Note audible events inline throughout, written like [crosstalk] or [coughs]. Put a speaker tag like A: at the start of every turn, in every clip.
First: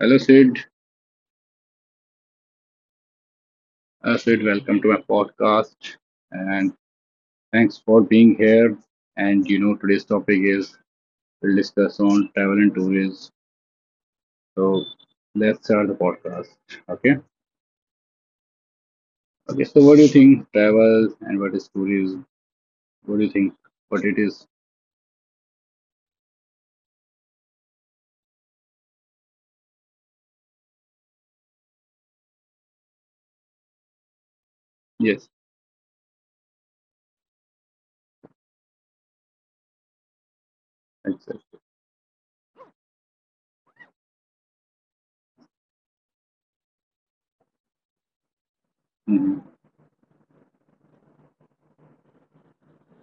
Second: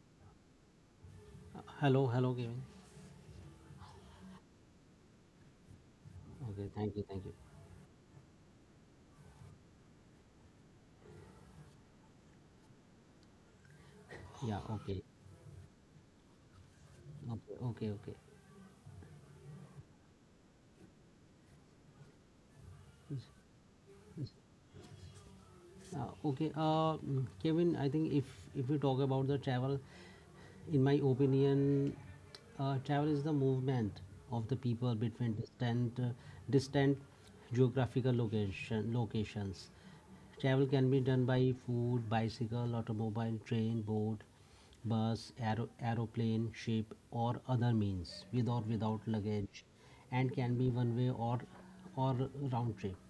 A: Hello, Sid.
B: Hello, hello, Kevin.
A: Sid, welcome to my podcast,
B: Okay,
A: and
B: thank you, thank you.
A: thanks for being here. And you know, today's topic is we'll discuss on travel and tourism.
B: Yeah,
A: So
B: okay,
A: let's start the podcast. Okay.
B: okay, okay, okay.
A: Okay. So, what do you think travel and what is tourism? What do you think? What it is?
B: Okay, Kevin. I think if we talk about the travel, in my opinion, travel is the movement of the people between
A: Yes.
B: distant geographical locations. Travel can be done by
A: Exactly.
B: food, bicycle, automobile, train, boat, bus, aeroplane, ship, or other means, with or without
A: Mhm.
B: luggage, and can be one way or round trip.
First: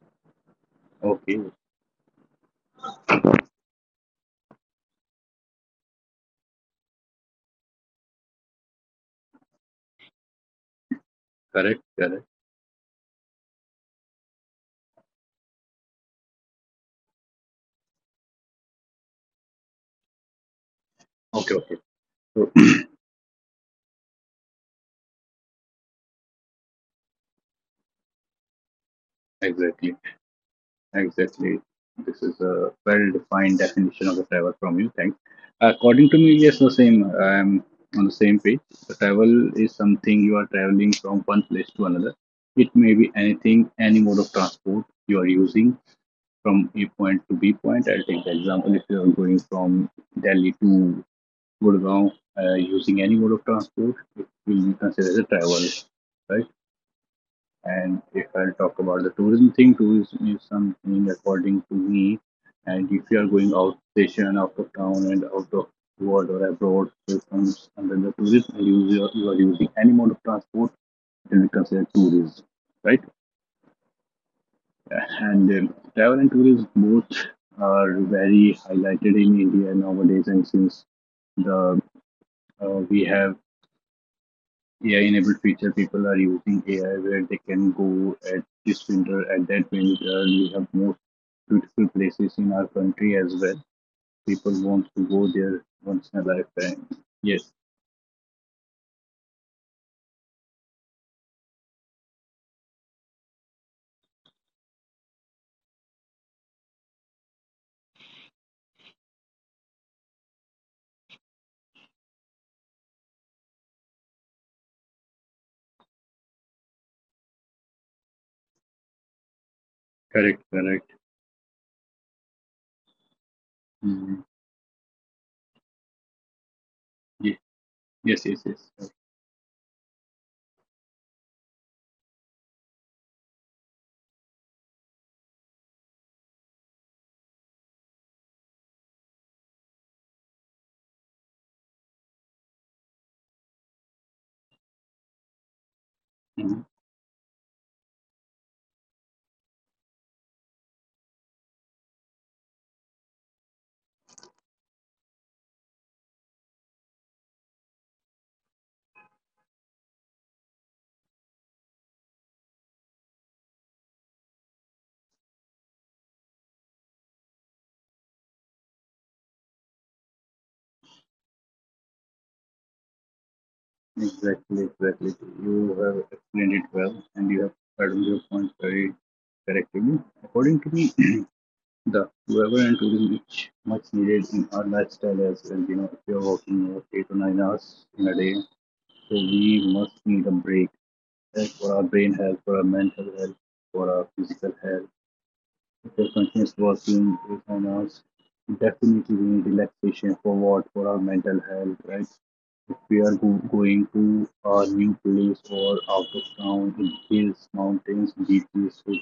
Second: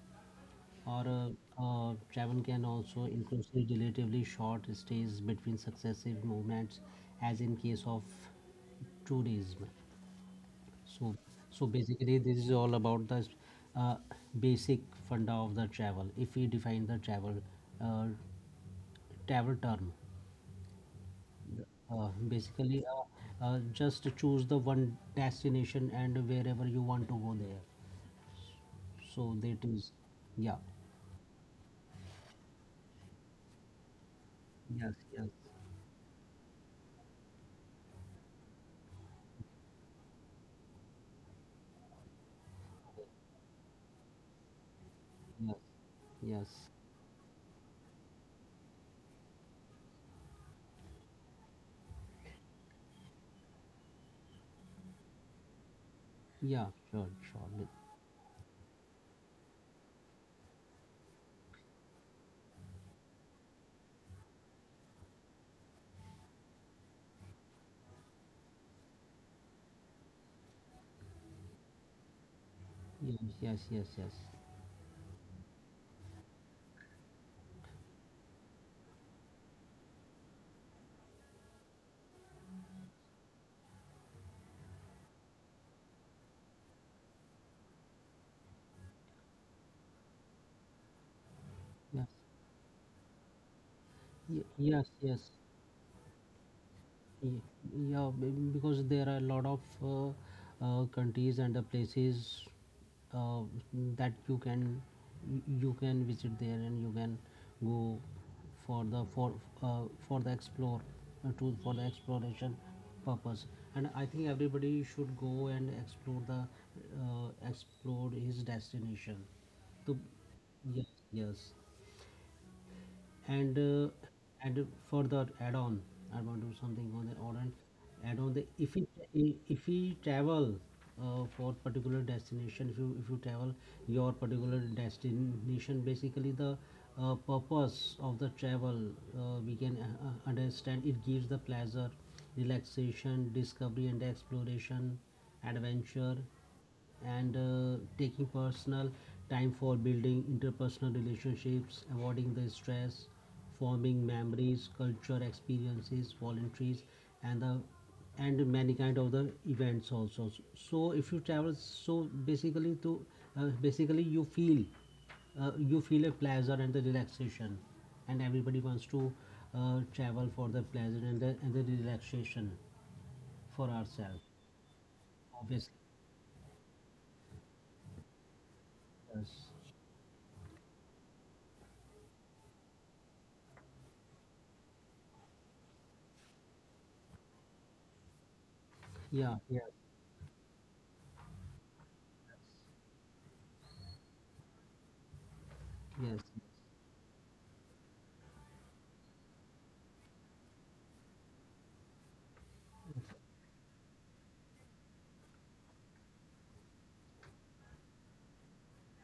B: Or
A: Okay.
B: Travel can also include relatively short stays between successive movements, as in case of tourism. So so
A: Correct.
B: basically
A: Correct.
B: this is all about the uh, basic funda of the travel. If we define the travel, uh, travel term,
A: Okay. Okay. So [clears throat]
B: basically, just choose the one destination and wherever you want to go there. So that is,
A: exactly.
B: yeah,
A: Exactly. This is a well-defined definition of the travel from you.
B: yes,
A: Thanks.
B: yes,
A: According to me, yes, the same. I'm on the same page. The travel is something you are traveling from one place to another. It may be anything, any mode of transport you are
B: yes,
A: using
B: yes.
A: from A point to B point. I'll take the example if you are going from Delhi to Gurgaon using any mode of transport, it will be considered as a travel, right?
B: Yeah, sure, sure.
A: And if I'll talk about the tourism thing, tourism is something according to me. And if you are going out station, out of town, and out of world or abroad, so it comes under the tourism. And you are using any mode of transport, it will be considered tourism, right?
B: Yes, yes, yes, yes.
A: And travel and tourism both are very highlighted in India nowadays, and since the we have AI-enabled feature people are using AI where they can go at this winter, at that winter. We have most beautiful
B: Yes,
A: places in our country as well. People
B: Yes,
A: want to go
B: yes.
A: there once in a lifetime.
B: Ye-
A: Yes,
B: Yeah, because there are a lot of countries and the places, uh, that you can, you can visit there, and you can go for the for the explore to for the exploration purpose. And I think everybody should go and explore the, explore his destination to,
A: correct,
B: yes,
A: correct.
B: yes. and uh,
A: Mhm.
B: and further add on, I want to do something on the or
A: Ye-
B: and add
A: Yes,
B: on
A: yes,
B: the,
A: yes,
B: if we
A: yes.
B: if we travel, for particular destination, if you travel your particular destination, basically the purpose of the travel. We can understand it gives the pleasure, relaxation, discovery and exploration, adventure.
A: Mhm.
B: And taking personal time for building interpersonal relationships, avoiding the stress, forming memories, culture experiences, voluntaries, and the and many kind of the events also. So if you travel, so basically you feel a pleasure and the relaxation, and everybody wants to travel for the pleasure and the relaxation for ourselves,
A: Exactly, exactly.
B: obviously.
A: You have explained it well, and you have added your points very
B: Yes.
A: correctly. According to me, [clears throat] the weather and tourism is much needed in our lifestyle as well. You know, if you're working over 8 to 9 hours in a day, so
B: Yeah. Yeah.
A: we must need a break, right, for our brain health, for our mental health, for our physical health. After
B: Yes,
A: continuous working 8 9 hours, definitely we need relaxation for what? For our mental health, right? If we are going to a new place or out of town, in hills, mountains, beaches, so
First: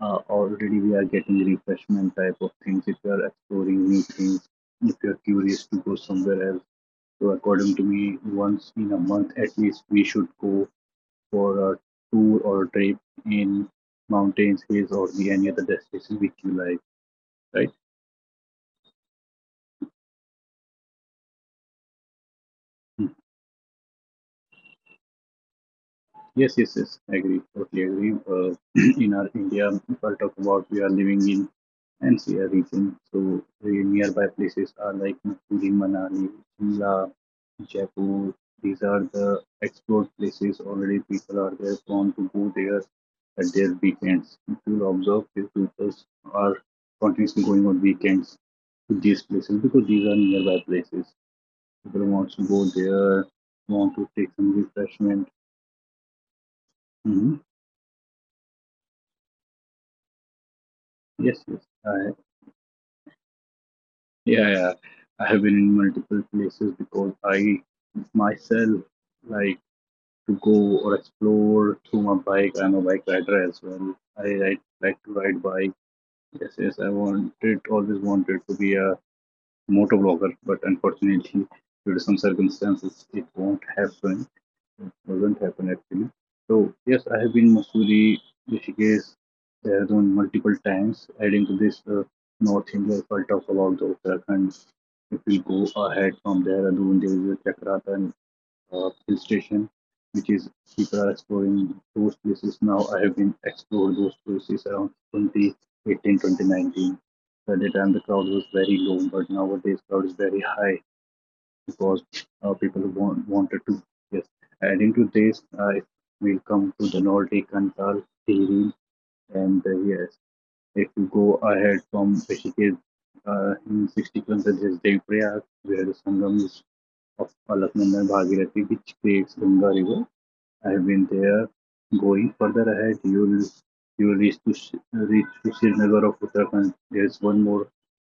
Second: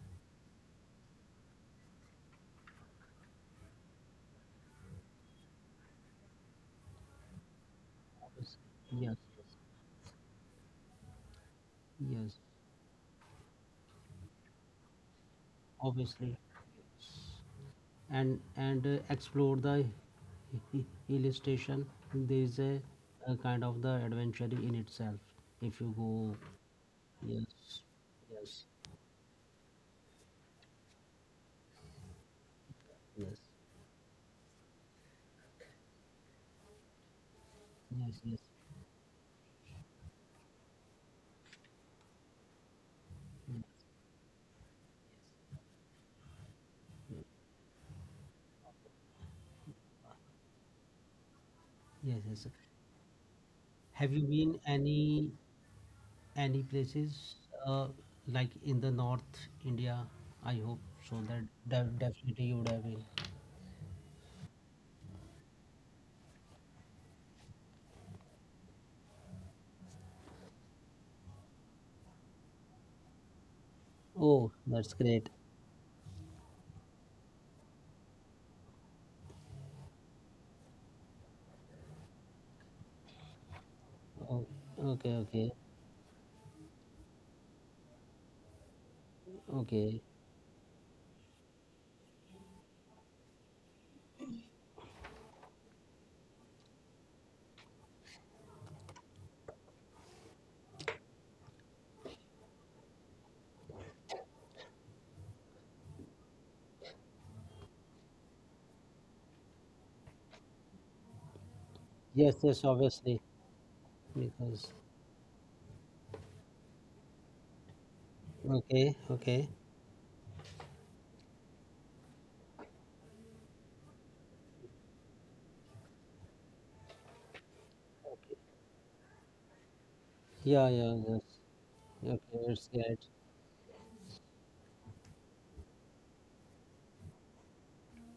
A: already we are getting refreshment type of things if you are exploring new things, if you are curious to go somewhere else, so according to me,
B: yes,
A: once in a
B: yes, yes,
A: month at least we should go for a
B: yes,
A: tour or a trip in mountains, hills, or the any other destination which
B: obviously.
A: you like, right?
B: And explore the hill station. There is a kind of the adventure in itself. If you go,
A: Yes, yes, yes. I agree.
B: yes,
A: Totally agree.
B: yes,
A: [clears throat] In our India, if I talk about, we are living in NCR region, so
B: yes,
A: the nearby places are like Mussoorie, Manali, Shimla,
B: yes,
A: Jaipur.
B: yes,
A: These are the explored places. Already people are there prone to go there at their weekends. If you observe, these people are continuously going on weekends to these places because these are nearby places. People
B: yes,
A: want
B: yes.
A: to go there, want to
B: Have you
A: take some
B: been
A: refreshment.
B: any places,
A: Mm-hmm.
B: uh, like in the North India? I hope so, that
A: Yes, yes. I,
B: definitely you would have been.
A: yeah, yeah. I have been in multiple places because I myself like to go or explore through my bike. I'm a bike rider as well. I,
B: Oh,
A: I
B: that's
A: like to
B: great.
A: ride bike. Yes, yes. I wanted, always wanted to be a motovlogger, but unfortunately, due to some circumstances, it won't happen.
B: Oh,
A: It
B: okay,
A: doesn't
B: okay.
A: happen actually. So yes, I have been Masuri, Rishikesh,
B: Okay.
A: Dehradun multiple times. Adding to this, North India, if I talk about the Uttarakhand, if we go ahead from Dehradun, there is a Chakrata and hill station, which is, people are exploring those places now. I have been explored those places around 2018 2019. At the time, the crowd was very low, but nowadays crowd is very high because
B: Yes, yes,
A: people
B: obviously,
A: want, wanted to. Yes.
B: because
A: Adding to this, we'll come to the Nordic Kantal theory.
B: okay, okay.
A: And yes, if you go ahead from Rishikesh in 60 kilometers, there's Deviprayag, where the Sangam is of Alaknanda and Bhagirathi, which creates Ganga River. I
B: Yeah,
A: have
B: yeah,
A: been
B: yes.
A: there.
B: Okay,
A: Going further
B: it's
A: ahead,
B: good.
A: you will reach to Srinagar of Uttarakhand. There's one more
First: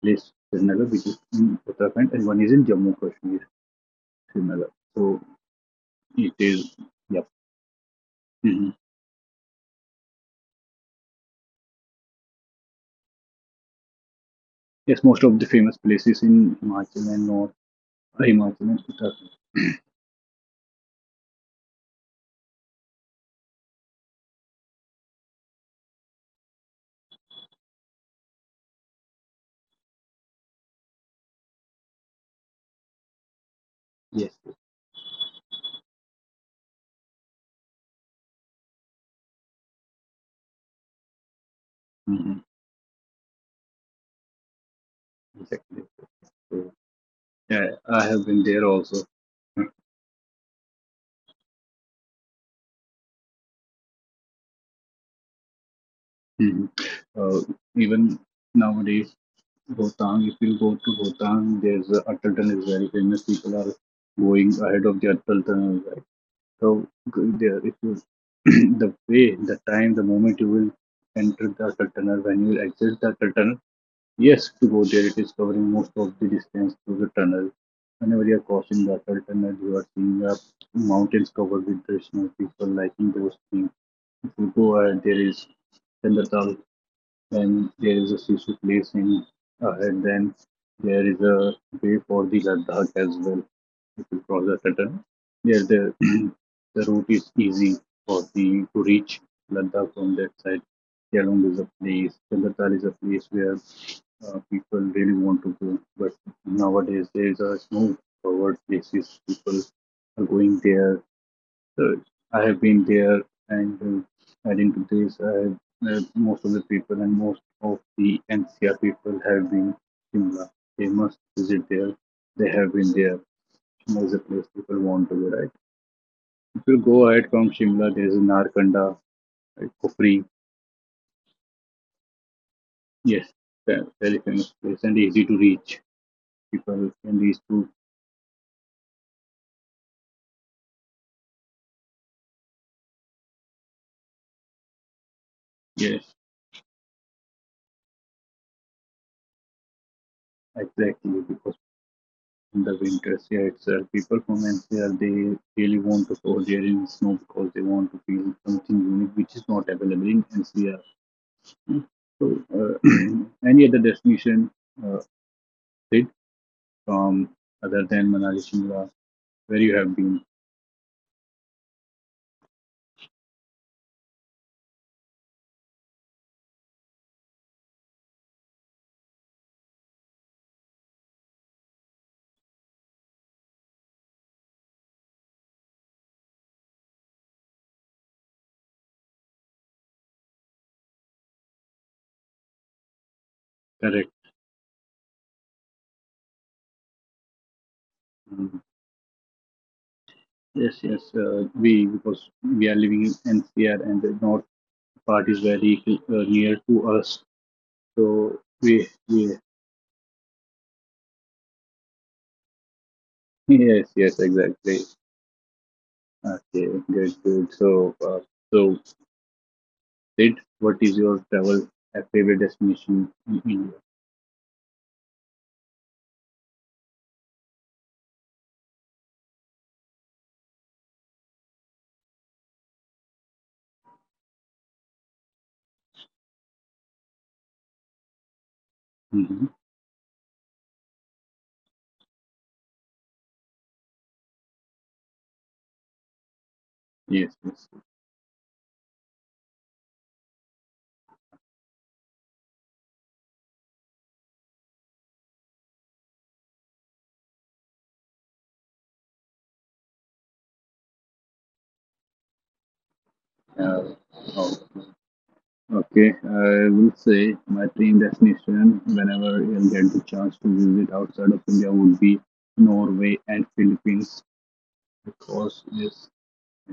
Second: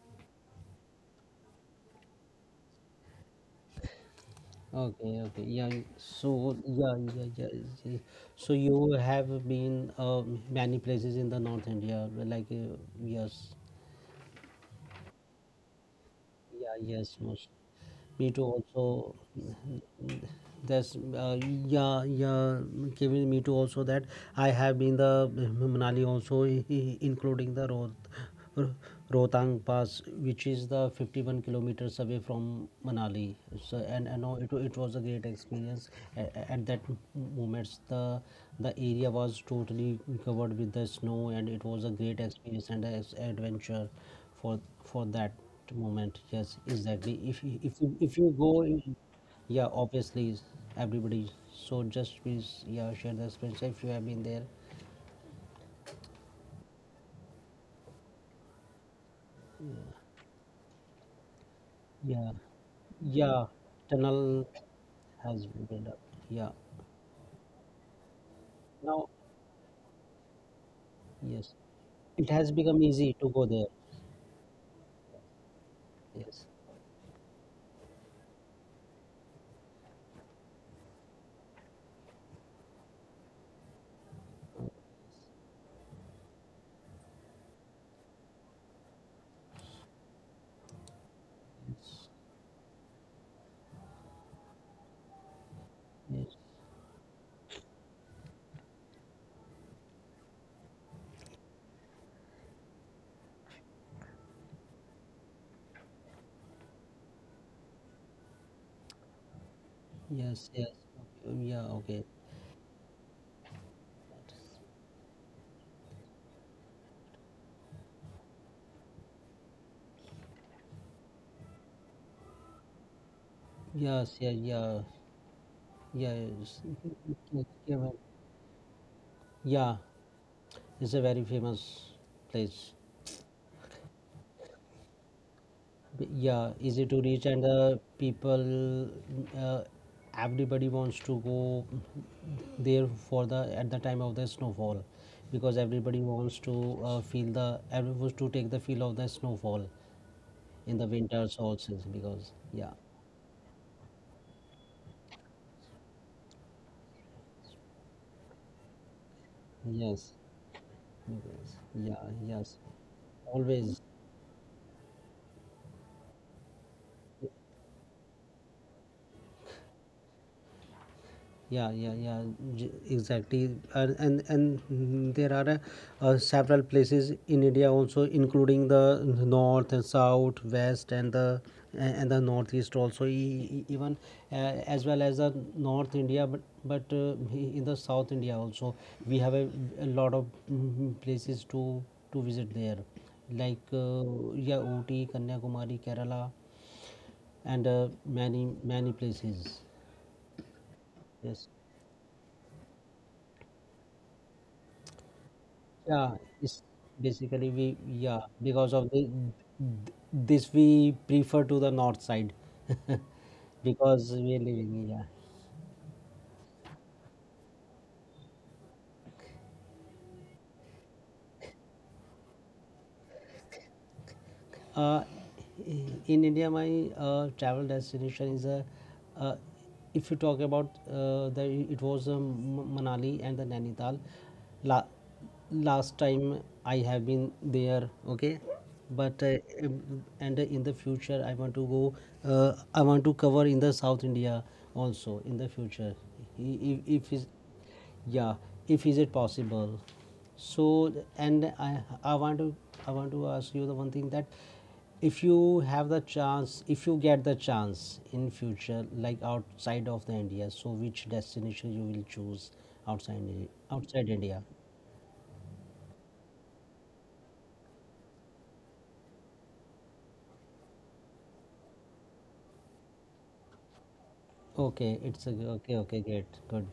A: place Srinagar which is in Uttarakhand, and one is in Jammu Kashmir. Shimala.
B: Okay,
A: So
B: okay. Yeah,
A: it
B: so
A: is,
B: yeah, yeah,
A: yep.
B: yeah, yeah. So
A: Hmm.
B: you have been, many places in the North India, like, yes.
A: Yes, most of the famous places in
B: Yeah,
A: Himachal
B: yes,
A: and
B: most.
A: North
B: Me
A: Himachal
B: too.
A: and
B: Also,
A: Uttarakhand.
B: that's yeah, yeah. Kevin, me too. Also, that I have been the Manali also, including the Rohtang Pass, which is the 51 kilometers away from Manali. So, and I know
A: Yes, yes.
B: it was a great experience. At that moments, the area was totally covered with the snow, and it was a great
A: Mm-hmm.
B: experience and an adventure for that
A: Exactly.
B: moment. Yes,
A: So,
B: exactly.
A: yeah, I
B: If
A: have
B: you
A: been
B: go
A: there also.
B: yeah, obviously. Everybody, so just please, yeah, share the experience if you have been there.
A: Hmm. Uh, even nowadays, Bhotang, if you go to Bhotang, there's a
B: Yeah,
A: Atal Tunnel is very famous.
B: yeah.
A: People are
B: Tunnel
A: going ahead of the Atal
B: has been
A: Tunnel,
B: built up.
A: right?
B: Yeah,
A: So go there, if you [clears throat] the
B: now.
A: way, the time, the moment you will enter
B: Yes,
A: the Atal Tunnel,
B: it
A: when you
B: has
A: will
B: become
A: access the
B: easy to
A: Atal
B: go
A: Tunnel.
B: there.
A: Yes, to go there, it is covering most of the
B: Yes,
A: distance through the tunnel. Whenever you are crossing the Atal tunnel, you are seeing the mountains covered with traditional people liking those things. If you go there is Chandratal, when there is a Sisu place in ahead, then there is a way
B: yes,
A: for the Ladakh as well. If you cross the Saturn, there the [clears throat]
B: yes,
A: the route is easy for the to reach Ladakh from that side. Kelung is a place, Kalatar is a place where people really want to go. But nowadays there is a no covered places. People are
B: yes,
A: going
B: yes.
A: there,
B: Okay, yeah,
A: so
B: okay.
A: I have been there, and adding to this, I have, most of the people and most of the NCR people have been Shimla. They must visit there. They have been there. Shimla is
B: Yes,
A: a
B: yeah,
A: place people
B: yeah,
A: want to go, right?
B: yeah. Yes.
A: If you go ahead from Shimla, there is Narkanda, right,
B: [laughs] Yeah,
A: for free.
B: it's a very famous place.
A: Yes, very famous place and easy to reach.
B: Yeah, easy
A: People
B: to
A: can
B: reach.
A: reach
B: And
A: to
B: the people, uh, everybody wants to go there for the at the time of the snowfall, because everybody
A: yes,
B: wants to feel the everyone wants to take the feel of the snowfall in the
A: exactly
B: winters
A: because
B: also. Because,
A: in
B: yeah,
A: the winters here itself. People from NCR they really want to go there in snow because they want to feel something unique which is not available
B: yes,
A: in NCR.
B: yes, yeah,
A: So
B: yes,
A: [clears throat] any other
B: always.
A: destination uh, trip from other than Manali, Shimla, where you have been?
B: Yeah, yeah, yeah, exactly. And there are several places in India also, including the north and south, west, and the northeast also, even, as well as the north India, but in the south India also, we have a lot of places to visit there, like,
A: Correct.
B: yeah, Ooty, Kanyakumari, Kerala, and many
A: Mm.
B: many places.
A: Yes, yes.
B: Yes.
A: We because we are living in NCR and the north part is very
B: Yeah,
A: near
B: it's
A: to us.
B: basically we, yeah,
A: So
B: because
A: we,
B: of the
A: we
B: this we prefer to the north side.
A: [laughs]
B: [laughs]
A: yes,
B: Because
A: yes,
B: we are
A: exactly.
B: living, yeah.
A: Okay, good, good. So, so did, what is your travel favorite destination in India?
B: Uh, in India, my travel destination is a. Uh, if you talk about, it was, Manali and the Nainital. La- Last time I have been there, okay, but,
A: Hmm.
B: and in the future I want to go. I want to cover in the South India also in the future. If is
A: Yes, yes.
B: yeah if Is it possible? So, and I want to, I want to ask you the one thing, that if you have the chance, if you get the chance in future, like outside of the India, so which destination you will choose outside
A: Uh,
B: outside India?
A: oh, okay, I will say my dream destination whenever I'll get the chance to visit outside of India would be Norway and Philippines
B: Okay, it's a.
A: because
B: Okay, okay,
A: yes,
B: great, good,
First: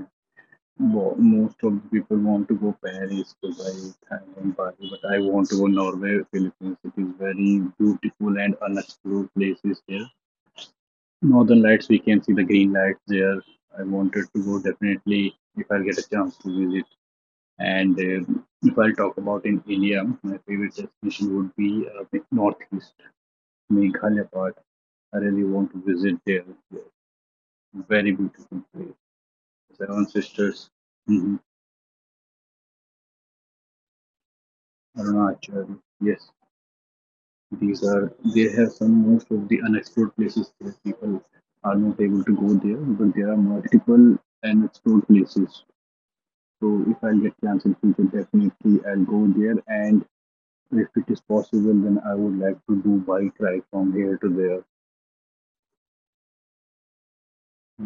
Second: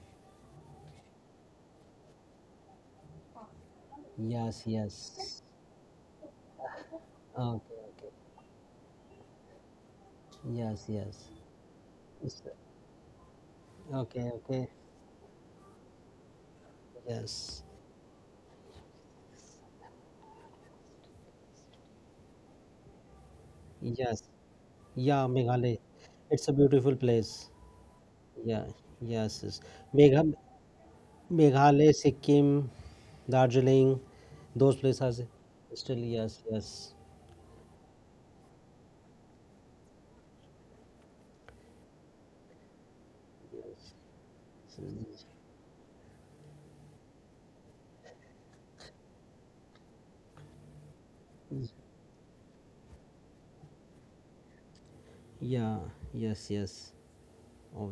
A: most of the people want to go Paris, Dubai, Thailand,
B: yes,
A: Bali,
B: yes,
A: but I want to go Norway, Philippines. It is very
B: okay, okay,
A: beautiful and unexplored places there.
B: yes, yes.
A: Northern Lights, we can see
B: It's-
A: the green lights there. I wanted
B: okay,
A: to go
B: okay,
A: definitely if I'll get a chance to visit.
B: yes,
A: And if I'll talk about in India, my favorite destination would be the Northeast,
B: yes,
A: Meghalaya part. I
B: yeah,
A: really want
B: Meghalaya,
A: to visit there.
B: it's a
A: It's
B: beautiful place.
A: a very beautiful
B: Yeah,
A: place.
B: yes, yes.
A: Seven
B: Megha,
A: Sisters, mm-hmm.
B: Meghalaya, Sikkim, Darjeeling, those places are
A: Arunachal.
B: still,
A: Yes,
B: yes, yes,
A: these are, they have some most of the unexplored places that people are not able to go there, but there are multiple unexplored
B: yes.
A: places. So if I'll get chance in future, definitely I'll go there. And if it is possible, then I would like to do bike ride from here to there.
B: Yeah, yes, yes.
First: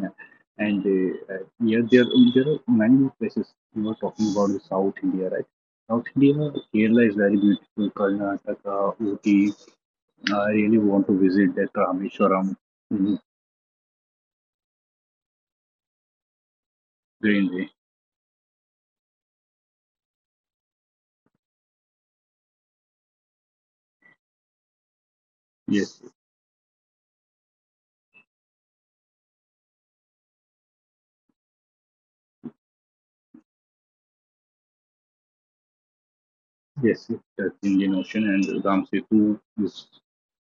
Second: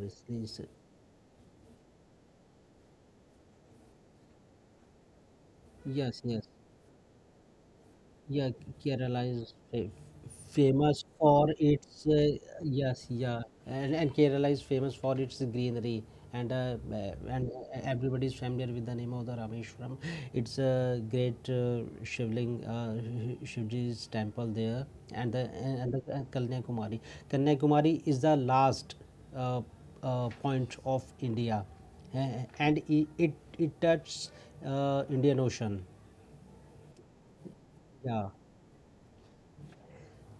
A: Yeah. And yeah, there are many more places. You were talking about the South India, right? South
B: yes,
A: India,
B: yes.
A: Kerala is very beautiful.
B: Yeah,
A: Karnataka,
B: Kerala
A: Ooty.
B: is
A: I really
B: famous
A: want to
B: for
A: visit that
B: its,
A: Rameshwaram.
B: yes,
A: Mm,
B: yeah. And Kerala is famous for its greenery, and
A: Greenway.
B: everybody is familiar with the name of the Rameshwaram. It's a great Shivling, Shivji's temple there, and the and
A: Yes,
B: the Kanyakumari. Kanyakumari is the last uh, point of India, uh, and it touches Indian Ocean.
A: yes, that's Indian Ocean
B: Yeah,
A: and Ram Setu is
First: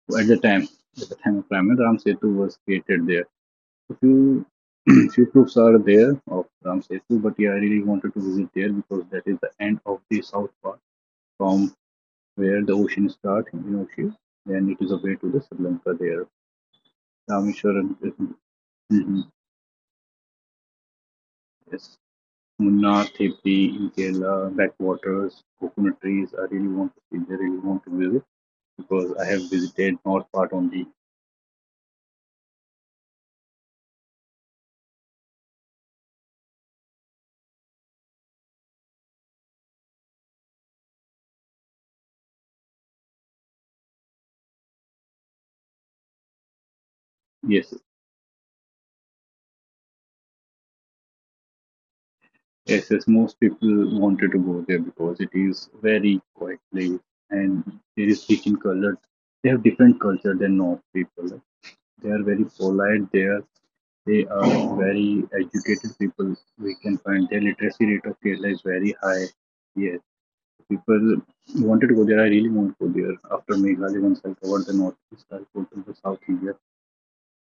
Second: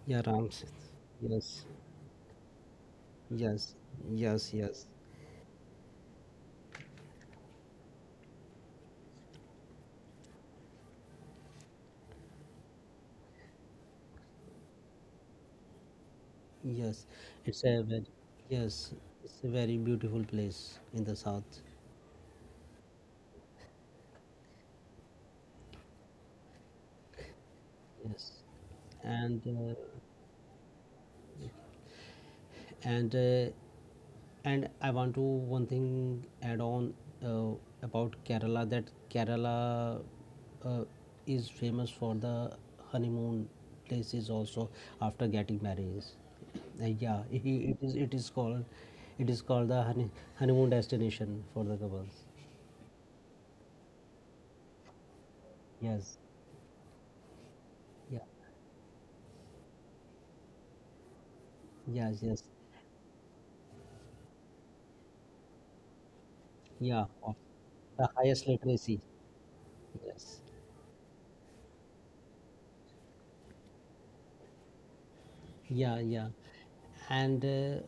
B: yeah,
A: at the time
B: Rams.
A: at the time of
B: Yes,
A: Raman, Ram Setu was created there.
B: yes,
A: A few
B: yes, yes,
A: [clears throat] few proofs are there of Ramsetu, but yeah, I really wanted to visit there because that is the end of the south part from where the ocean starts in Ocean. Then it is a way to the Sri Lanka there.
B: yes. It's a
A: Rameshwaram,
B: very, yes,
A: mhm,
B: it's a very beautiful place in the south.
A: yes, Munnar, Theppi in Kerala, backwaters, coconut trees. I really want to see. I really want to visit
B: Yes.
A: because I
B: and
A: have
B: uh,
A: visited north part only.
B: and uh, and I want to one thing add on, uh, about Kerala, that Kerala uh, is famous for the honeymoon places also, after getting married. Yeah, [laughs] it,
A: Yes.
B: it is called the honeymoon destination for the couples.
A: Yes, yes, most people wanted to go there because it is
B: Yes,
A: very quiet place and there
B: yeah,
A: is rich in colors. They have different culture than North people. They are
B: yes, yes,
A: very polite there. They are very educated people. We can
B: yeah,
A: find
B: of
A: their literacy rate
B: the
A: of
B: highest
A: Kerala is very
B: literacy,
A: high. Yes,
B: yes,
A: people wanted to go there. I really want to go there. After Meghalaya, once I covered the northeast, I'll go
B: yeah,
A: to the
B: yeah,
A: South India.
B: and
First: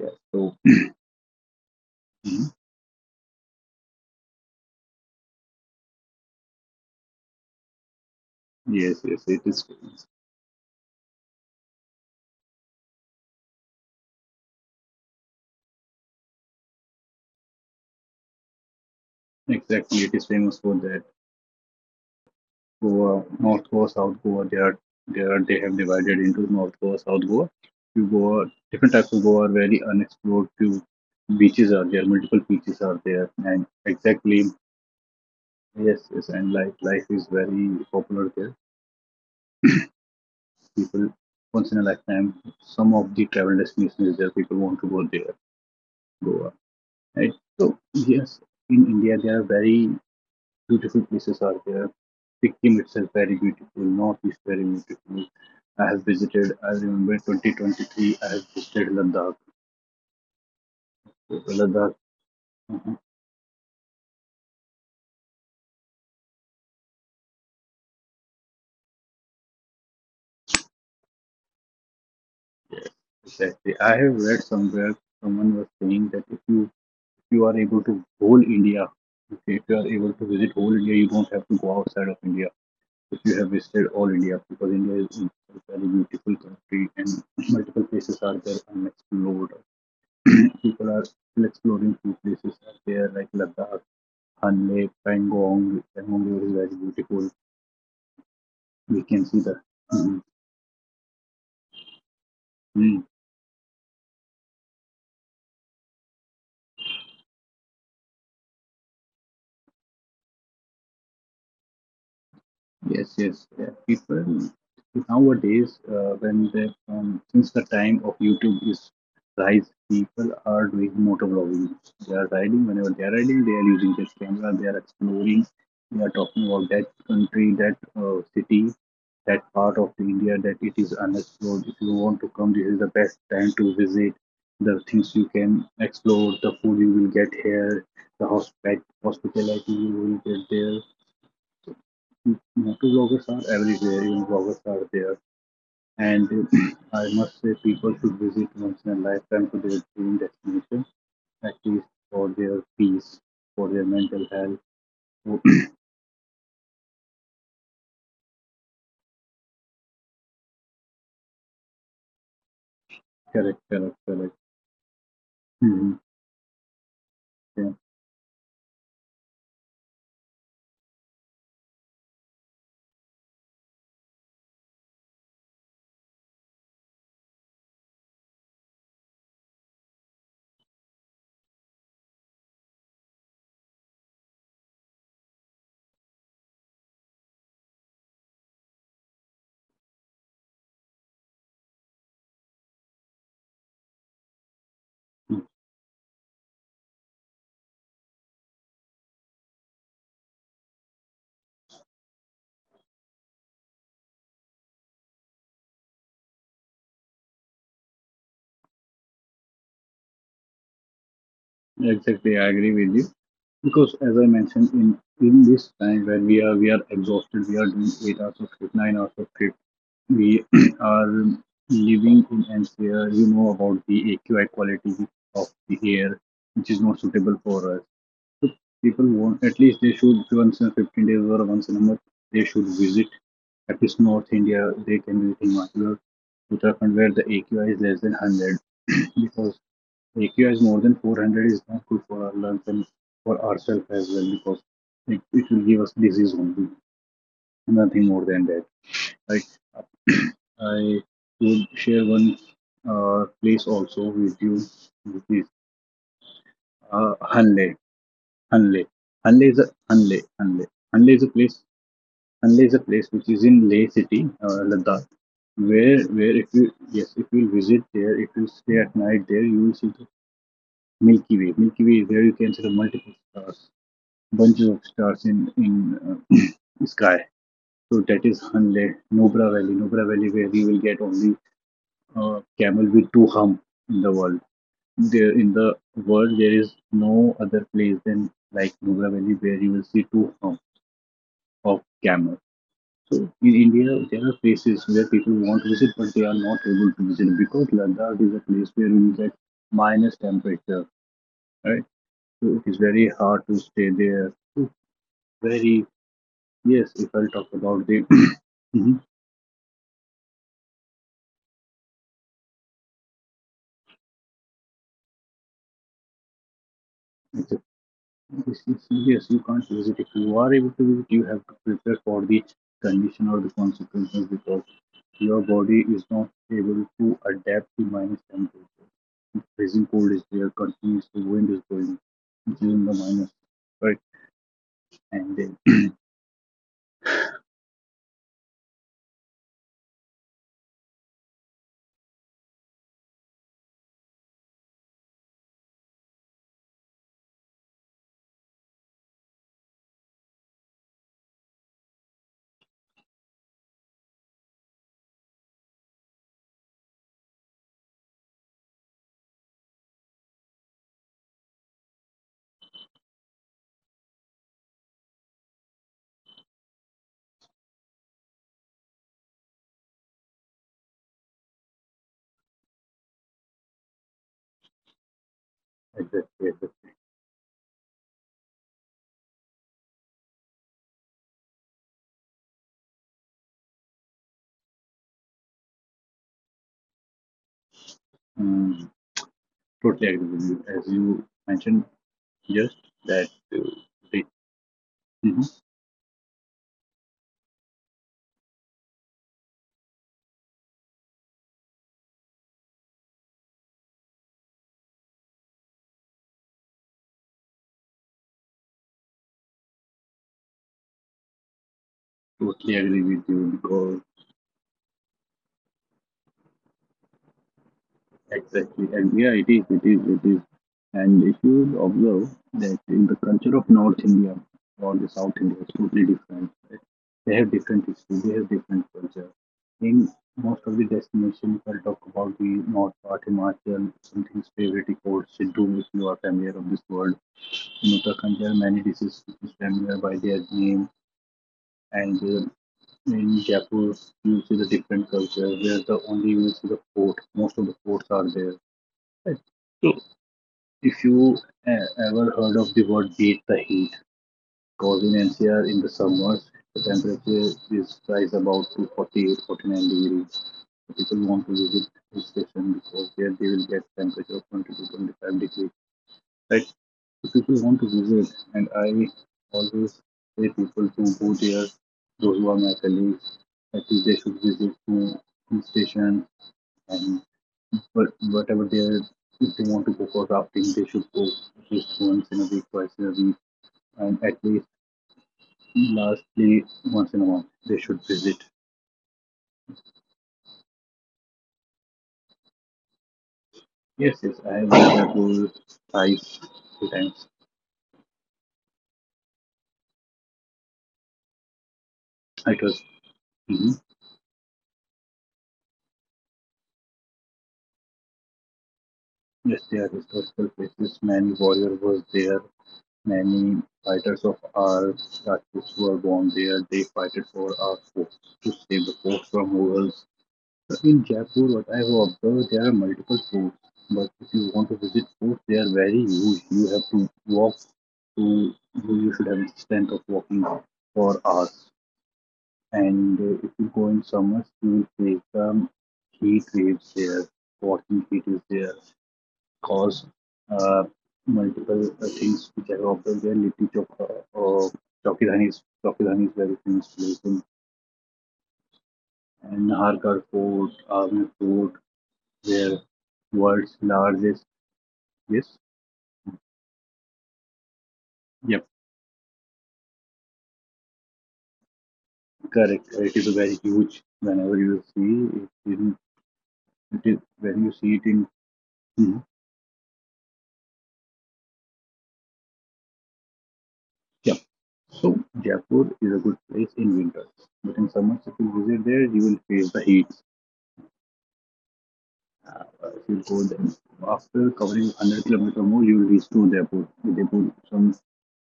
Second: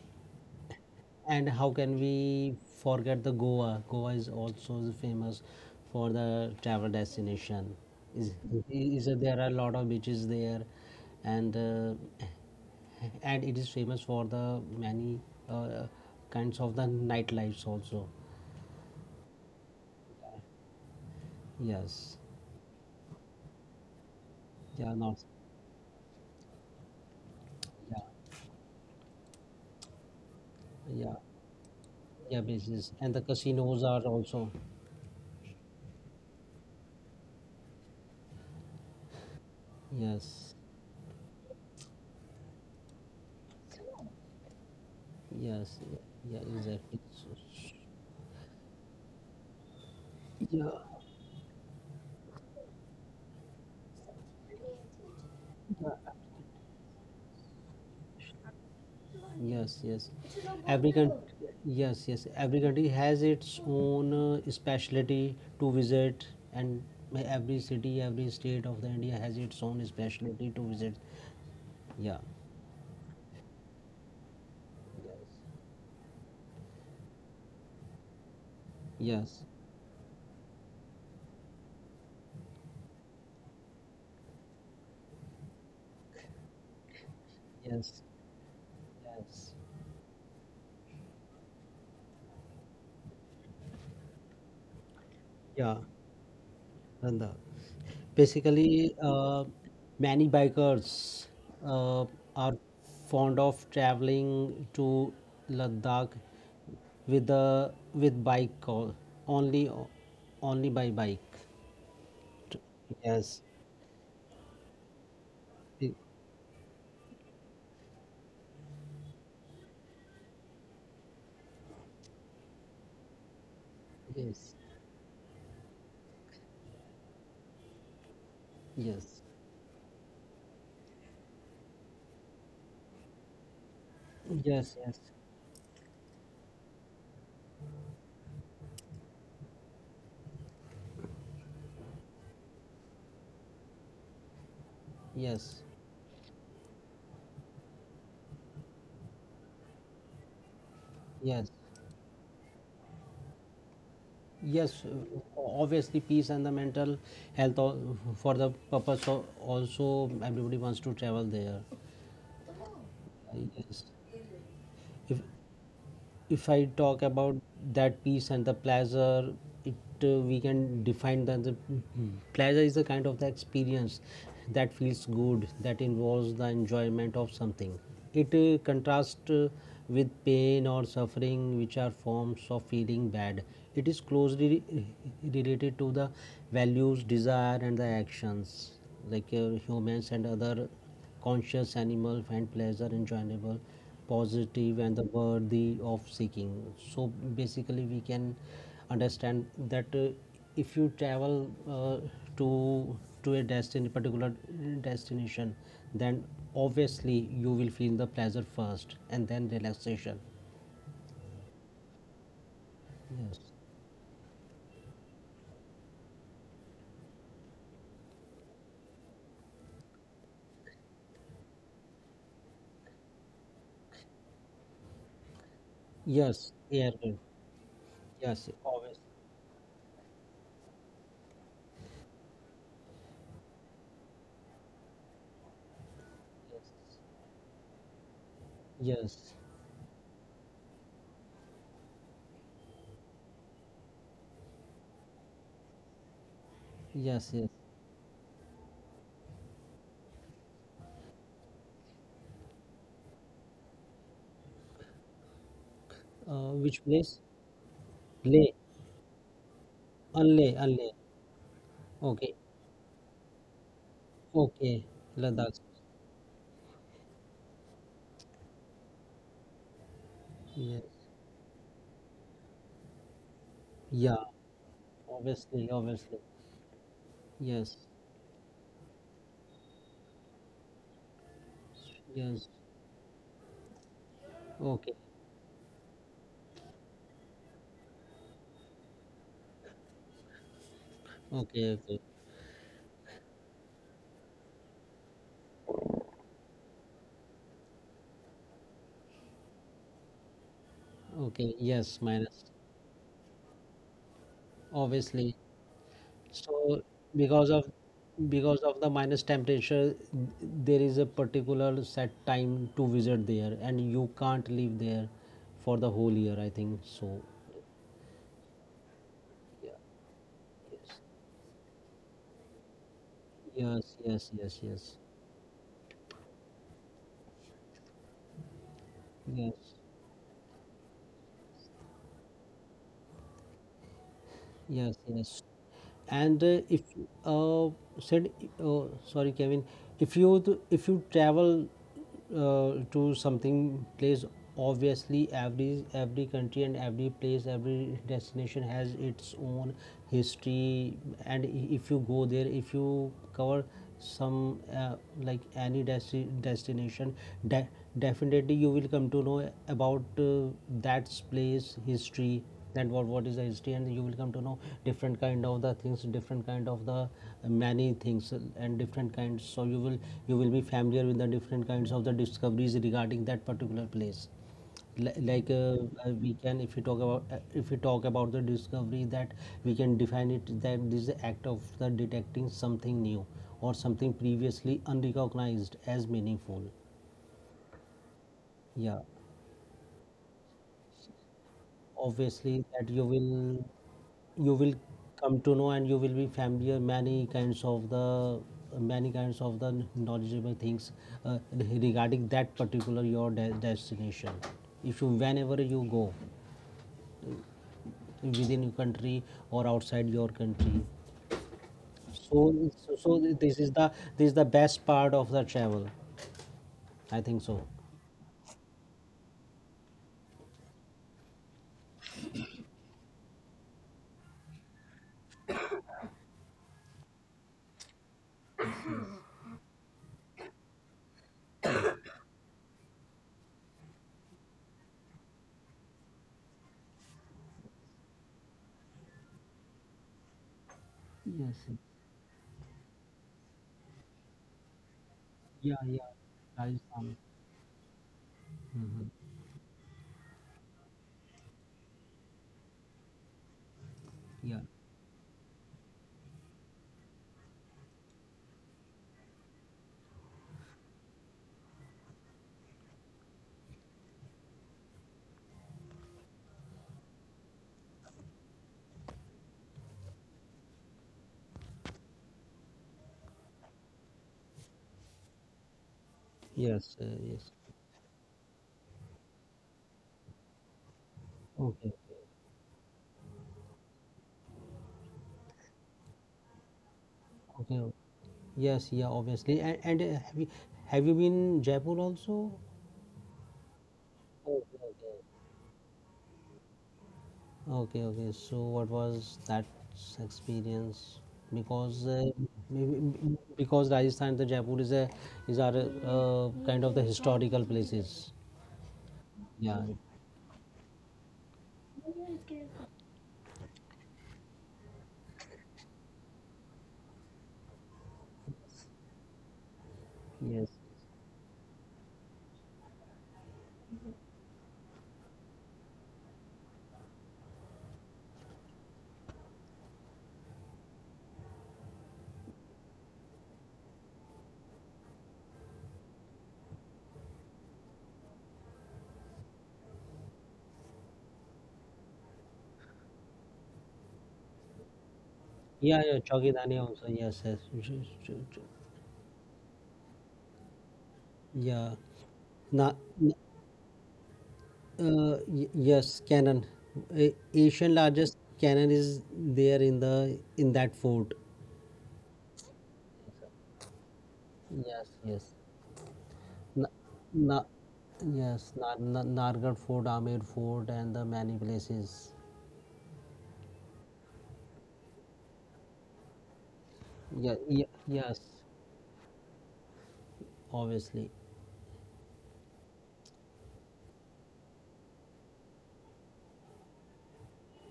A: Yeah, so [clears throat]
B: and how can we forget the Goa? Goa is also famous for the travel destination. Is,
A: yes,
B: is
A: yes, it
B: There are a
A: is
B: lot of
A: famous.
B: beaches there, and uh, and it is famous for the many uh, kinds of the nightlives also.
A: Exactly, it is famous for that.
B: Yes,
A: Goa, North Goa, South Goa. They are
B: yeah,
A: they
B: not,
A: have divided into North Goa, South Goa. Few Goa
B: yeah,
A: different types of Goa are very unexplored. Few
B: yeah,
A: beaches are there, multiple beaches
B: yeah,
A: are there,
B: beaches and
A: and
B: the casinos
A: exactly
B: are also,
A: yes, yes, and life is very popular there.
B: yes,
A: People once in a lifetime, some of the travel destinations there people want to go there,
B: yes,
A: Goa,
B: yeah,
A: right?
B: exactly.
A: So
B: So,
A: yes, in India there are very beautiful
B: yeah,
A: places are there. Sikkim itself very beautiful, northeast very beautiful. I have visited. I remember 2023. I have visited Ladakh.
B: yes, yes. Which is not every country,
A: Ladakh.
B: all, yes, yes.
A: uh
B: Every country has its own specialty to visit, and every city, every state of the India has its own specialty to visit. Yeah.
A: Yes, exactly. I have read somewhere someone was saying that if you are able to whole India, okay, if you are
B: Yes.
A: able to visit whole India, you don't have to go outside of India. If you have visited all India, because India is a very beautiful country and multiple places are
B: Yes.
A: there unexplored.
B: Yes.
A: [clears throat] People are still exploring few places out there like Ladakh, Han Lake, Pangong.
B: Yeah.
A: Pangong is very beautiful.
B: And the
A: We can see
B: basically,
A: the
B: many bikers uh, are
A: mm,
B: fond of traveling to Ladakh with bike call, only only by bike.
A: yes, yes. Yeah.
B: Yes,
A: People nowadays, when
B: Y-
A: they since the time of YouTube is rise, people are doing motovlogging. They are riding. Whenever they are riding, they are using this camera. They are
B: yes,
A: exploring. They are talking about that country, that city, that
B: yes,
A: part of India that it is unexplored. If you want to come, this is the best time to visit. The things
B: yes,
A: you
B: yes,
A: can explore, the food you will get here, the hospitality you will get there, motor are everywhere, even bloggers are there.
B: yes,
A: And [clears throat] I must say, people should visit once in a lifetime to their dream destination, at least
B: yes.
A: for their peace, for their mental health.
B: Yes,
A: Oh,
B: obviously, peace and the mental health, for the purpose of also everybody wants to travel there.
A: [clears throat] correct, correct,
B: Yes.
A: correct.
B: If
A: Hmm.
B: if I talk
A: Yeah.
B: about that piece and the pleasure, it we can define that the pleasure is the kind of the experience that feels good, that involves the enjoyment of something. It contrasts with pain or suffering, which are forms of feeling bad. It is closely related to the values, desire, and the actions, like, humans and other conscious animal find pleasure enjoyable, positive and
A: Mm.
B: the worthy of seeking. So basically we can understand that, if you travel, uh, to to a destination particular destination, then obviously you will feel the pleasure first and then relaxation.
A: Exactly, I agree with you.
B: Yes,
A: Because as I mentioned, in this time when we are exhausted, we are doing 8 hours of sleep, 9 hours of sleep, we [clears throat] are living in an where you know about the AQI quality of the air, which is
B: yes,
A: not
B: yeah,
A: suitable for us.
B: yes,
A: People want,
B: obviously,
A: at least they should once in 15 days or once in a month they should visit at least North India. They can visit Himachal, Uttarakhand,
B: yes,
A: where the AQI is less than 100 [clears throat] because
B: yes, yes,
A: AQI is more than 400 is not good for our lungs and for ourselves as well because it will give us disease only,
B: yes, yes.
A: nothing more than that. Like [clears throat] I would share one place also with you, which is
B: Which place?
A: Hanle. Hanle.
B: Leh.
A: Hanle is a Hanle. Hanle.
B: unlay
A: Hanle is a
B: unlay
A: place. Hanle is
B: okay.
A: a place which is in Leh city, Ladakh.
B: Okay,
A: Where,
B: Ladakh.
A: where if you yes, if you visit there, if you stay at night there, you will see the
B: Yes.
A: Milky Way. Milky Way is where you can see the multiple stars,
B: Yeah,
A: bunches of stars in
B: obviously, obviously.
A: [clears throat] sky. So
B: Yes,
A: that is Hanle, Nubra Valley, Nubra Valley, where we will get only camel
B: yes.
A: with two hump in the world. There
B: Okay,
A: in the world there is no other place than like Nubra Valley where you will see two hump of
B: okay,
A: camel.
B: okay,
A: So in India there are places where people want to visit but they are not able to visit because Ladakh is a place where you get minus temperature, right?
B: okay. Yes,
A: So it is
B: minus.
A: very hard to stay there. It's
B: Obviously.
A: very yes, if I
B: So
A: talk about
B: because
A: the
B: of
A: [coughs] [clears throat]
B: because of the minus temperature, there is a particular set time to visit there, and you can't leave there for the whole year, I think. So,
A: mhm. Yes, yes, yes, you can't visit. If
B: yeah.
A: you are able to visit, you have to prepare for the condition or the consequences
B: Yes,
A: because
B: yes, yes, yes, yes,
A: your body is not able to adapt to minus temperature. If freezing cold
B: yes,
A: is there, continuously wind is going, which is in the minus, right? And
B: yes, yes.
A: then [coughs]
B: and if uh, said Sorry, Kevin. If if you travel to something place, obviously every country and every place, every destination has its own history. And if you go there, if you cover some, like any destination, de- definitely you will come to know about, that place history and what is the history, and you will come to know different kind of the things, different kind of the, many things, and different kinds. So you will, you will be familiar with the different kinds of the discoveries regarding that particular place. Like,
A: [clears throat] exactly,
B: we
A: exactly.
B: can, if we talk about the discovery that we can define it, that this is the act of the detecting something new or something previously unrecognized as meaningful.
A: Um,
B: Yeah,
A: totally agree with you. As you mentioned just
B: obviously
A: that
B: that you
A: uh,
B: will,
A: they-
B: you will
A: mhm,
B: come to know and you will be familiar many kinds of the, many kinds of the knowledgeable things, regarding that particular your destination, if you, whenever you go within your country or outside your country.
A: totally agree
B: so
A: with you
B: so, so
A: because.
B: this is the, this is the best part of the travel, I think so.
A: Exactly. And yeah, it is, it is, it is. And if you observe that in the culture of North India or the South India, it's totally different. Right? They have different history, they have different culture. In most of the destinations, I'll talk about the North part, Himachal, something's favorite or Siddhu, if you are familiar of this word. In Uttarakhand, there are many dishes which is familiar by their name
B: Yes.
A: and in Jaipur, you see the different culture where the
B: Yeah,
A: only you
B: yeah.
A: see the fort. Most
B: Rajasthan.
A: of the forts are there. Right.
B: Mhm.
A: So, if you uh, ever heard of the word beat the heat, because
B: Yeah,
A: in NCR in the summers, the temperature is rise about to 48, 49 degrees. So people want to visit hill station because there they will get temperature of 20 to 25 degrees. Right? So people want to visit, and I always say people to go there, those who are my colleagues, that is they should visit to hill station and
B: yes, yes,
A: but whatever they are, if they want to go for rafting, they should go at least once
B: okay,
A: in a week, twice in a week, and at least lastly once in a month they should
B: okay,
A: visit.
B: okay. Yes, yeah, obviously, and have you, have you been Jaipur also?
A: Yes, yes, I have been there
B: Okay,
A: go
B: okay.
A: twice, three times.
B: Okay, okay. So what was that experience?
A: I
B: Because,
A: trust. Hmm.
B: maybe, because Rajasthan, the Jaipur is a, is are, kind of the historical places.
A: Yes, they are
B: Yeah.
A: historical places. Many warrior was there. Many fighters of our Rajputs were born there. They fought for our fort to save the fort from Mughals. In
B: Yes.
A: Jaipur, what I have observed, there are multiple forts. But if you want to visit forts, they are very huge. You have to walk to, you should have the strength of walking for hours. And if you go in summers, you will face some heat waves there, walking heat is there, cause uh, multiple things which I have observed there. Litti Chowk, Chowkidhani is
B: Yeah,
A: very
B: yeah.
A: famous place.
B: Chowkidani also. Yes, yes.
A: And Nahargarh Fort, Army Fort,
B: Yeah.
A: they're
B: Na,
A: world's
B: n-
A: largest. Yes,
B: yes, cannon. Asian
A: yep,
B: largest cannon is there in the, in that fort.
A: correct. It is very huge. Whenever you see
B: Yes,
A: it in,
B: yes.
A: it is
B: Na,
A: when you see it
B: na,
A: in,
B: yes,
A: mhm.
B: Nargarh Fort, Amer Fort, and the many places.
A: Yeah. So Jaipur is a good place in winter, but in
B: Yeah,
A: summers if
B: yeah,
A: you visit
B: yes,
A: there, you will face the heat.
B: obviously.
A: Uh, if you go there after covering 100 kilometers more, you will reach to Jaipur. Jaipur, some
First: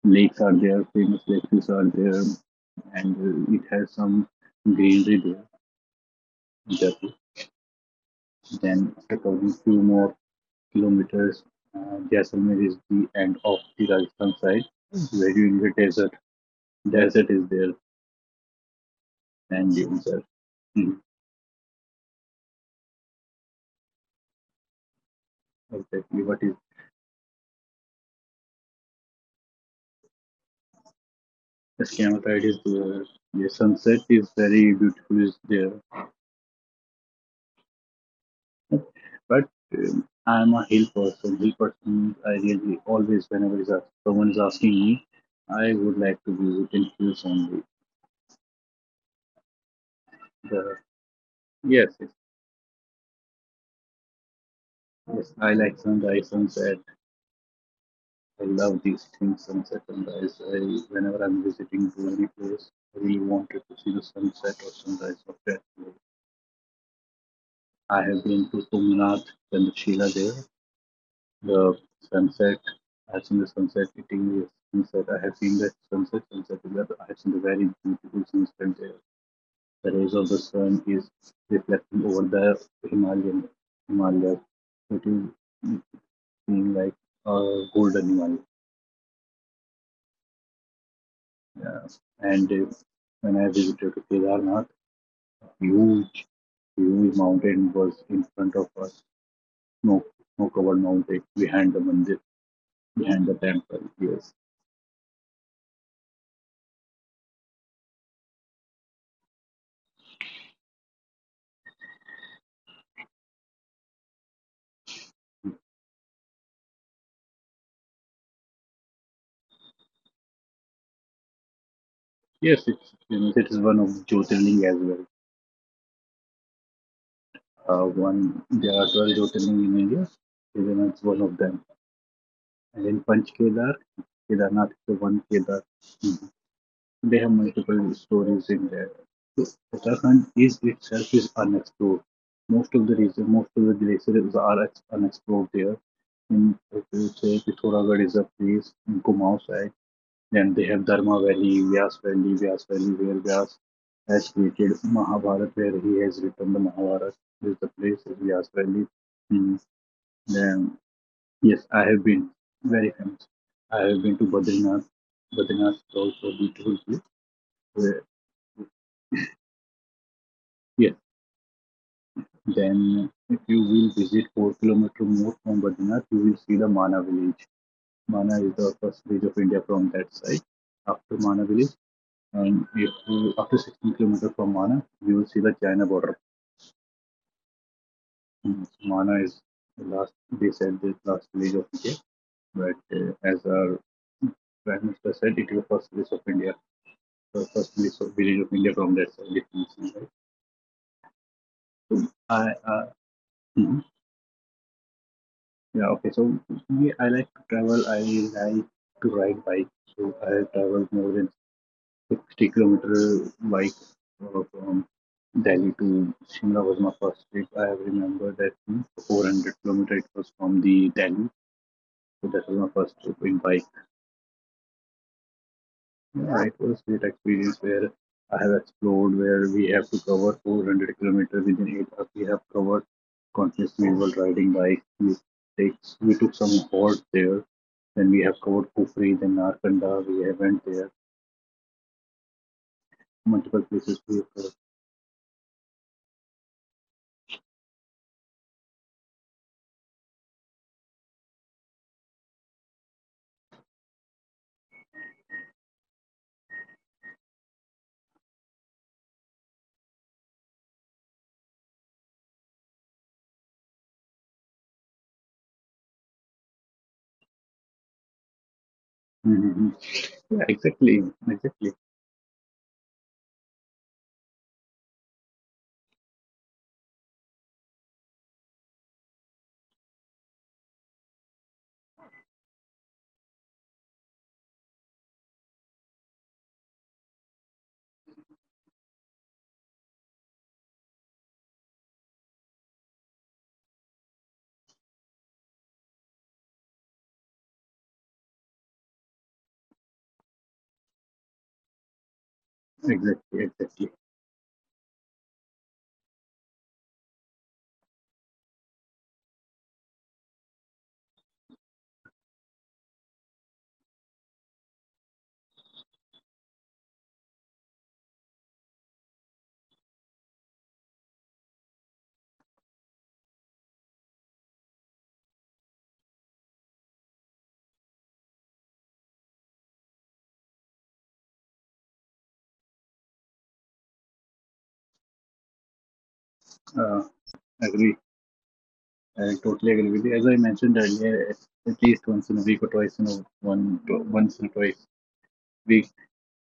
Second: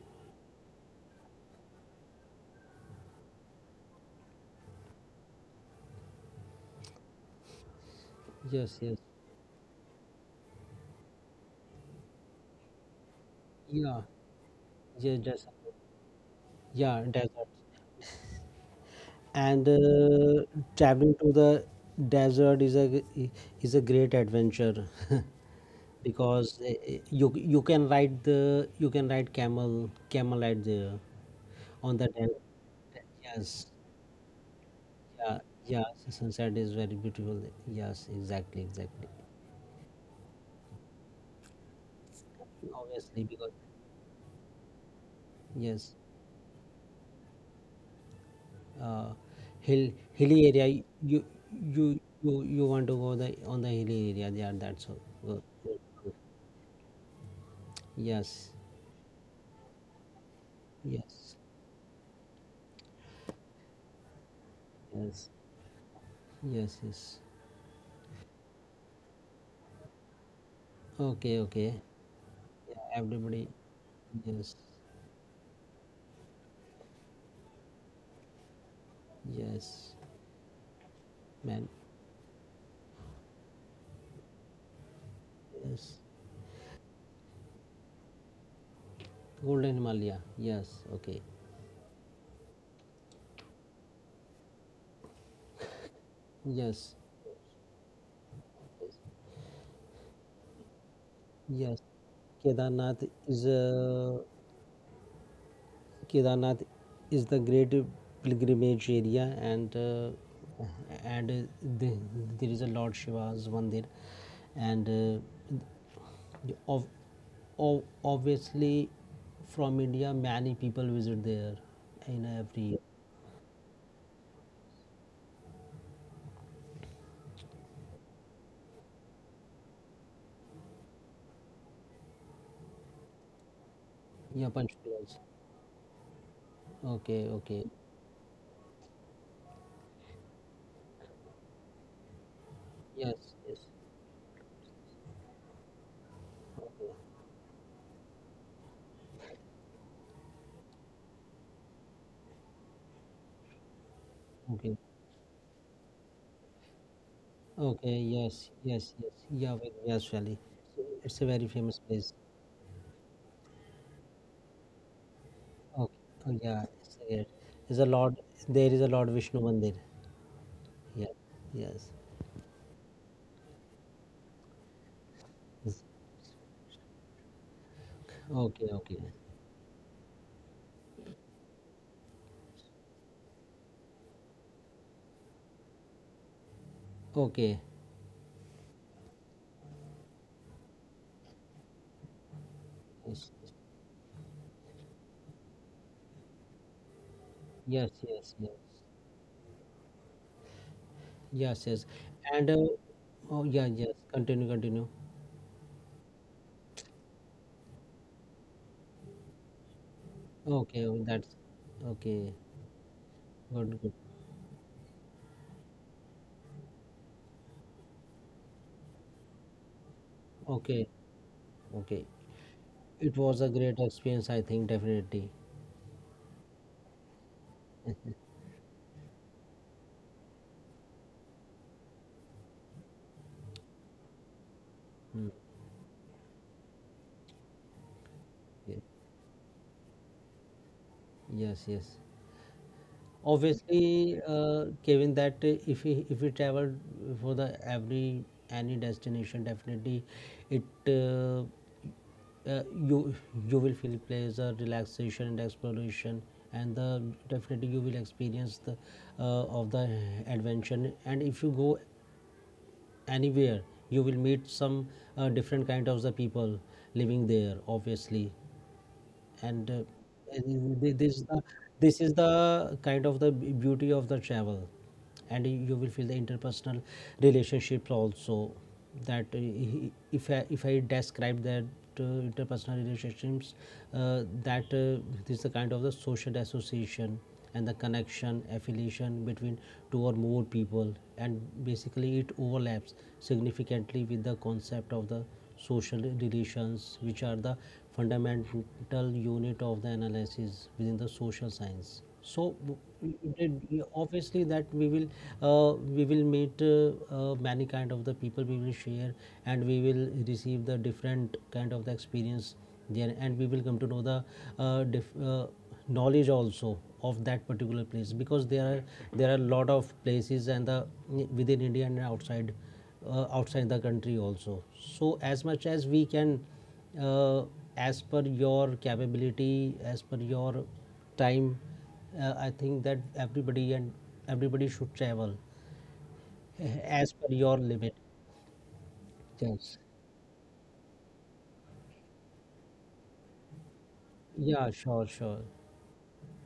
A: lakes are there, famous lakes are there, and it has some greenery there. Jaipur.
B: Yes, yes.
A: Then after covering few more kilometers, Jaisalmer is the end of the
B: Yeah,
A: Rajasthan side,
B: yeah,
A: where
B: just,
A: you in the desert,
B: yeah,
A: desert
B: desert.
A: is there,
B: And
A: and dunes are mm,
B: traveling to the desert is a, is a great adventure. [laughs]
A: exactly what is
B: Because you, you can ride the, you can ride camel right there on the
A: Eskimo
B: desert.
A: side is there. The
B: Yes.
A: sunset is very beautiful
B: Yeah,
A: is there,
B: yeah, sunset is very beautiful. Yes, exactly, exactly.
A: but I am a hill person. Hill person, I really
B: Obviously,
A: always
B: because
A: whenever is ask, someone is asking me, I
B: yes,
A: would like to visit in hills only.
B: uh, hill, hilly area.
A: The,
B: You, you,
A: yes, yes,
B: you, you want to go the, on the hilly area. Yeah, that's all.
A: yes,
B: Good,
A: I
B: good,
A: like
B: good.
A: sunrise, sunset, I
B: Yes,
A: love these things, sunset and rise. I, whenever
B: yes,
A: I'm visiting to any place, I really wanted to see the sunset or
B: yes,
A: sunrise of that place.
B: yes, yes.
A: I have been to Tumnath and the Sheila there.
B: Okay, okay.
A: The sunset,
B: Yeah,
A: I've seen
B: everybody.
A: the sunset hitting
B: Yes,
A: the sunset. I have seen that sunset, sunset is I have seen the very beautiful sunset there.
B: yes,
A: The rays of the sun is
B: man.
A: reflecting over the Himalayan Himalaya. It is
B: Yes.
A: being like a golden Himalaya.
B: Golden Himalaya. Yes, okay.
A: Yes. And if, when I visited Kedarnath, huge,
B: Yes,
A: huge mountain was in front of us. Snow, snow-covered mountain behind
B: yes.
A: the mandir,
B: Kedarnath
A: behind the
B: is
A: temple.
B: a,
A: Yes.
B: Kedarnath is the great pilgrimage area, and the, there is a Lord Shiva's Mandir, and uh, of, of, obviously, from India many people visit there in every
A: Yes,
B: year.
A: it's famous. It is one of Jyotirling as well. One there are 12 Jyotirling in India. Kedarnath is one of them. And in Panch Kedar,
B: Yeah,
A: Kedarnath is the
B: Panchkulaj.
A: one Kedar. They
B: Okay,
A: have
B: okay.
A: multiple stories in there. So Uttarakhand is itself is unexplored. Most of the region,
B: Yes,
A: most
B: yes.
A: of the glaciers are unexplored there. In if
B: Okay,
A: you say Pithoragarh is a place in Kumaon side. Then they have Dharma Valley, Vyas Valley, Vyas Valley, where Vyas has
B: okay,
A: created Mahabharata, where he has written the Mahabharata. This is the
B: okay.
A: place is
B: Yes,
A: Vyas Valley.
B: yes, yes. Yeah,
A: Mm.
B: with Vyas Valley.
A: Then
B: So it's a very
A: yes,
B: famous
A: I have
B: place.
A: been very famous. I have been to Badrinath. Badrinath
B: Okay.
A: is also
B: Oh,
A: a
B: yeah.
A: beautiful
B: It's,
A: place.
B: there's a
A: Where
B: lot. There is a Lord Vishnu Mandir.
A: yes,
B: Yeah. Yes.
A: then if you will visit 4-kilometer more from
B: Yes.
A: Badrinath, you will see the Mana village. Mana is
B: Okay.
A: the
B: Okay.
A: first village of India from that side. After Mana village, and if you, after 16 kilometers from Mana, you will see the China border.
B: Okay.
A: Mm, Mana is the last, they said the last village of India, but
B: Yes.
A: as our Prime Minister said, it is the first village of India, the first
B: Yes. Yes.
A: village
B: Yes.
A: of India
B: Yes.
A: from that side. It is, right?
B: Yes. Yes.
A: So,
B: And
A: I,
B: oh, yeah.
A: mhm.
B: Yes. Continue. Continue.
A: Yeah, okay. So me, I like to travel. I like to ride bike. So I have
B: Okay.
A: traveled
B: Oh,
A: more
B: that's
A: than
B: okay.
A: 60 kilometer
B: Good.
A: bike
B: Good.
A: from Delhi to Shimla was my first trip. I have remember that 400 kilometer it was from
B: Okay.
A: the Delhi.
B: Okay.
A: So that was my first
B: It
A: trip
B: was
A: in
B: a
A: bike.
B: great experience, I think, definitely.
A: Yeah, it was a great experience where I have explored where we have to cover 400 kilometers within 8 hours. We have covered consciously while riding bike.
B: Mm,
A: Take we took some halt there. Then we have covered
B: yeah.
A: Kufri, then Narkanda. We have went there.
B: Yes. Yes.
A: Multiple places we
B: Obviously,
A: have covered.
B: Kevin, that, if we, if we travel for the every, any destination, definitely it, you, you will feel pleasure, relaxation, and exploration, and the, definitely you will experience the, of the adventure. And if you go anywhere, you will meet some, different kind of the people living there. Obviously, and
A: Mm-hmm. Yeah,
B: this is the,
A: exactly,
B: this is the kind of the beauty of the travel, and you will feel the interpersonal relationships also. That if I describe that interpersonal relationships, that this is the kind of the social association and the connection affiliation between two or more people, and basically it overlaps significantly with the concept of the social relations, which are the fundamental unit of the analysis within the social science. So
A: exactly.
B: obviously that we will, we will meet, many kind of the people, we will share and we will receive the different kind of the experience there, and we will come to know the, uh, diff, uh, knowledge also of that particular place, because there are, there are lot of places, and the, within India and outside, outside the country also. So as much as we can, uh, as per your capability, as per your time, I think that everybody, and everybody should travel [laughs]
A: Uh,
B: as per your limit.
A: agree. I totally
B: Yes.
A: agree with you. As I mentioned earlier, at least once in a week or twice in a one, once or
B: Yeah.
A: twice.
B: Sure. Sure.
A: We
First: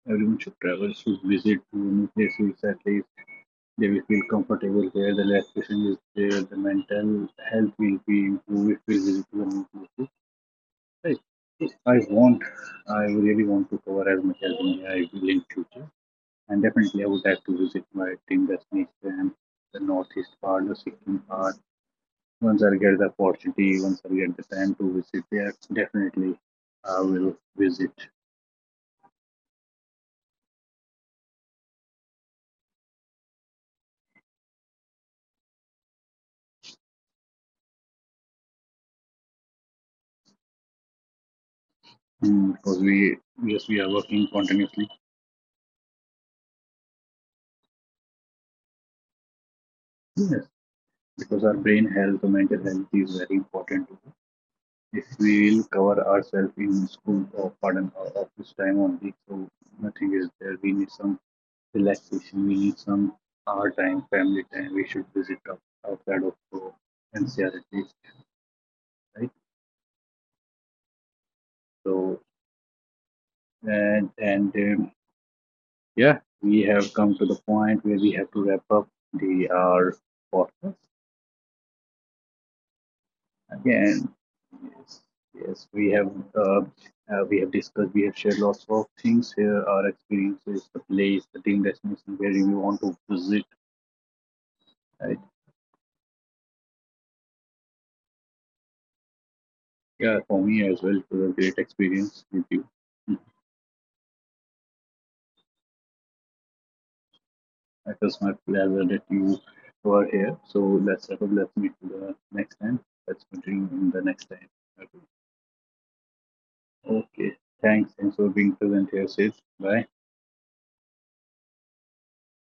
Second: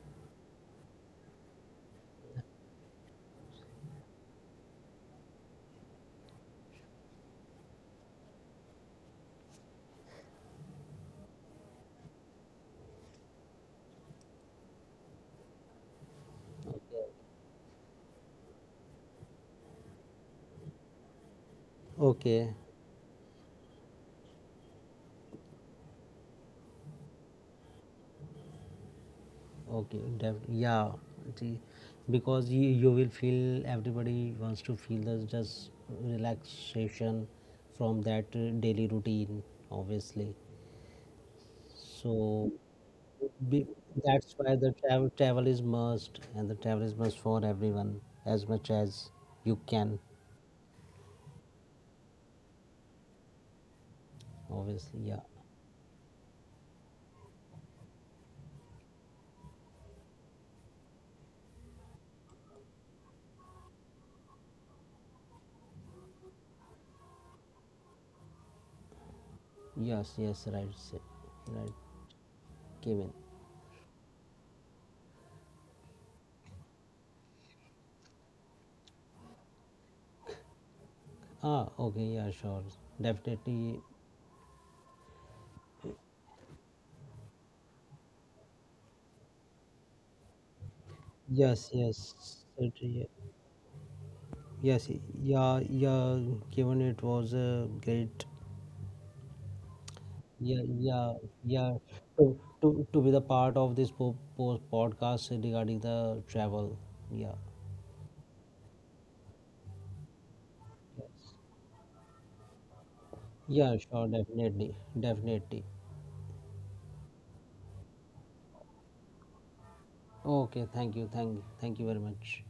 A: Everyone should travel, should visit to new places at least. They will feel comfortable there, the relaxation is there, the mental health will be improved if we visit to the new places. Right. So I want, I really want to cover as much as India I will in future. And
B: Okay.
A: definitely I would like to visit my dream destination, and the northeast part, the Sikkim part. Once I get the opportunity, once I get the time to visit there, definitely I will visit.
B: Okay, okay, yeah, see, because you will feel everybody wants to feel the just relaxation from that daily routine, obviously. So
A: Because we, yes,
B: be,
A: we are working
B: that's why the
A: continuously.
B: travel is must, and the travel is must for everyone as much as you can.
A: Yes, because our brain health or mental health is very important.
B: Obviously,
A: If
B: yeah.
A: we will cover ourselves in school or pardon or office time only, so nothing is there. We need some relaxation. We need some our time, family time. We should visit outside of NCRT, right?
B: Yes, yes, right, right,
A: So
B: Kevin.
A: and yeah, we have come to the point where we have to wrap up the our podcast.
B: Ah, okay, yeah, sure, definitely.
A: Again, yes, yes, we have discussed, we have shared lots of things here, our experiences, the place, the dream
B: Yes,
A: destination where
B: yes,
A: we want to
B: certainly.
A: visit.
B: Yes,
A: Right?
B: yeah, yeah, Kevin. It was a great,
A: Yeah, for
B: yeah,
A: me as well, it
B: yeah,
A: was a great
B: yeah,
A: experience
B: to,
A: with you.
B: to be
A: Mm,
B: the part of this post podcast regarding the travel, yeah,
A: it was my pleasure that you were here. So let's wrap up.
B: yes.
A: Let's meet the next time. Let's continue
B: Yeah,
A: in the
B: sure,
A: next time.
B: definitely,
A: Okay.
B: definitely.
A: Okay. Thanks. Thanks for being present here, Sid. Bye.
B: Okay, thank you, thank you very much.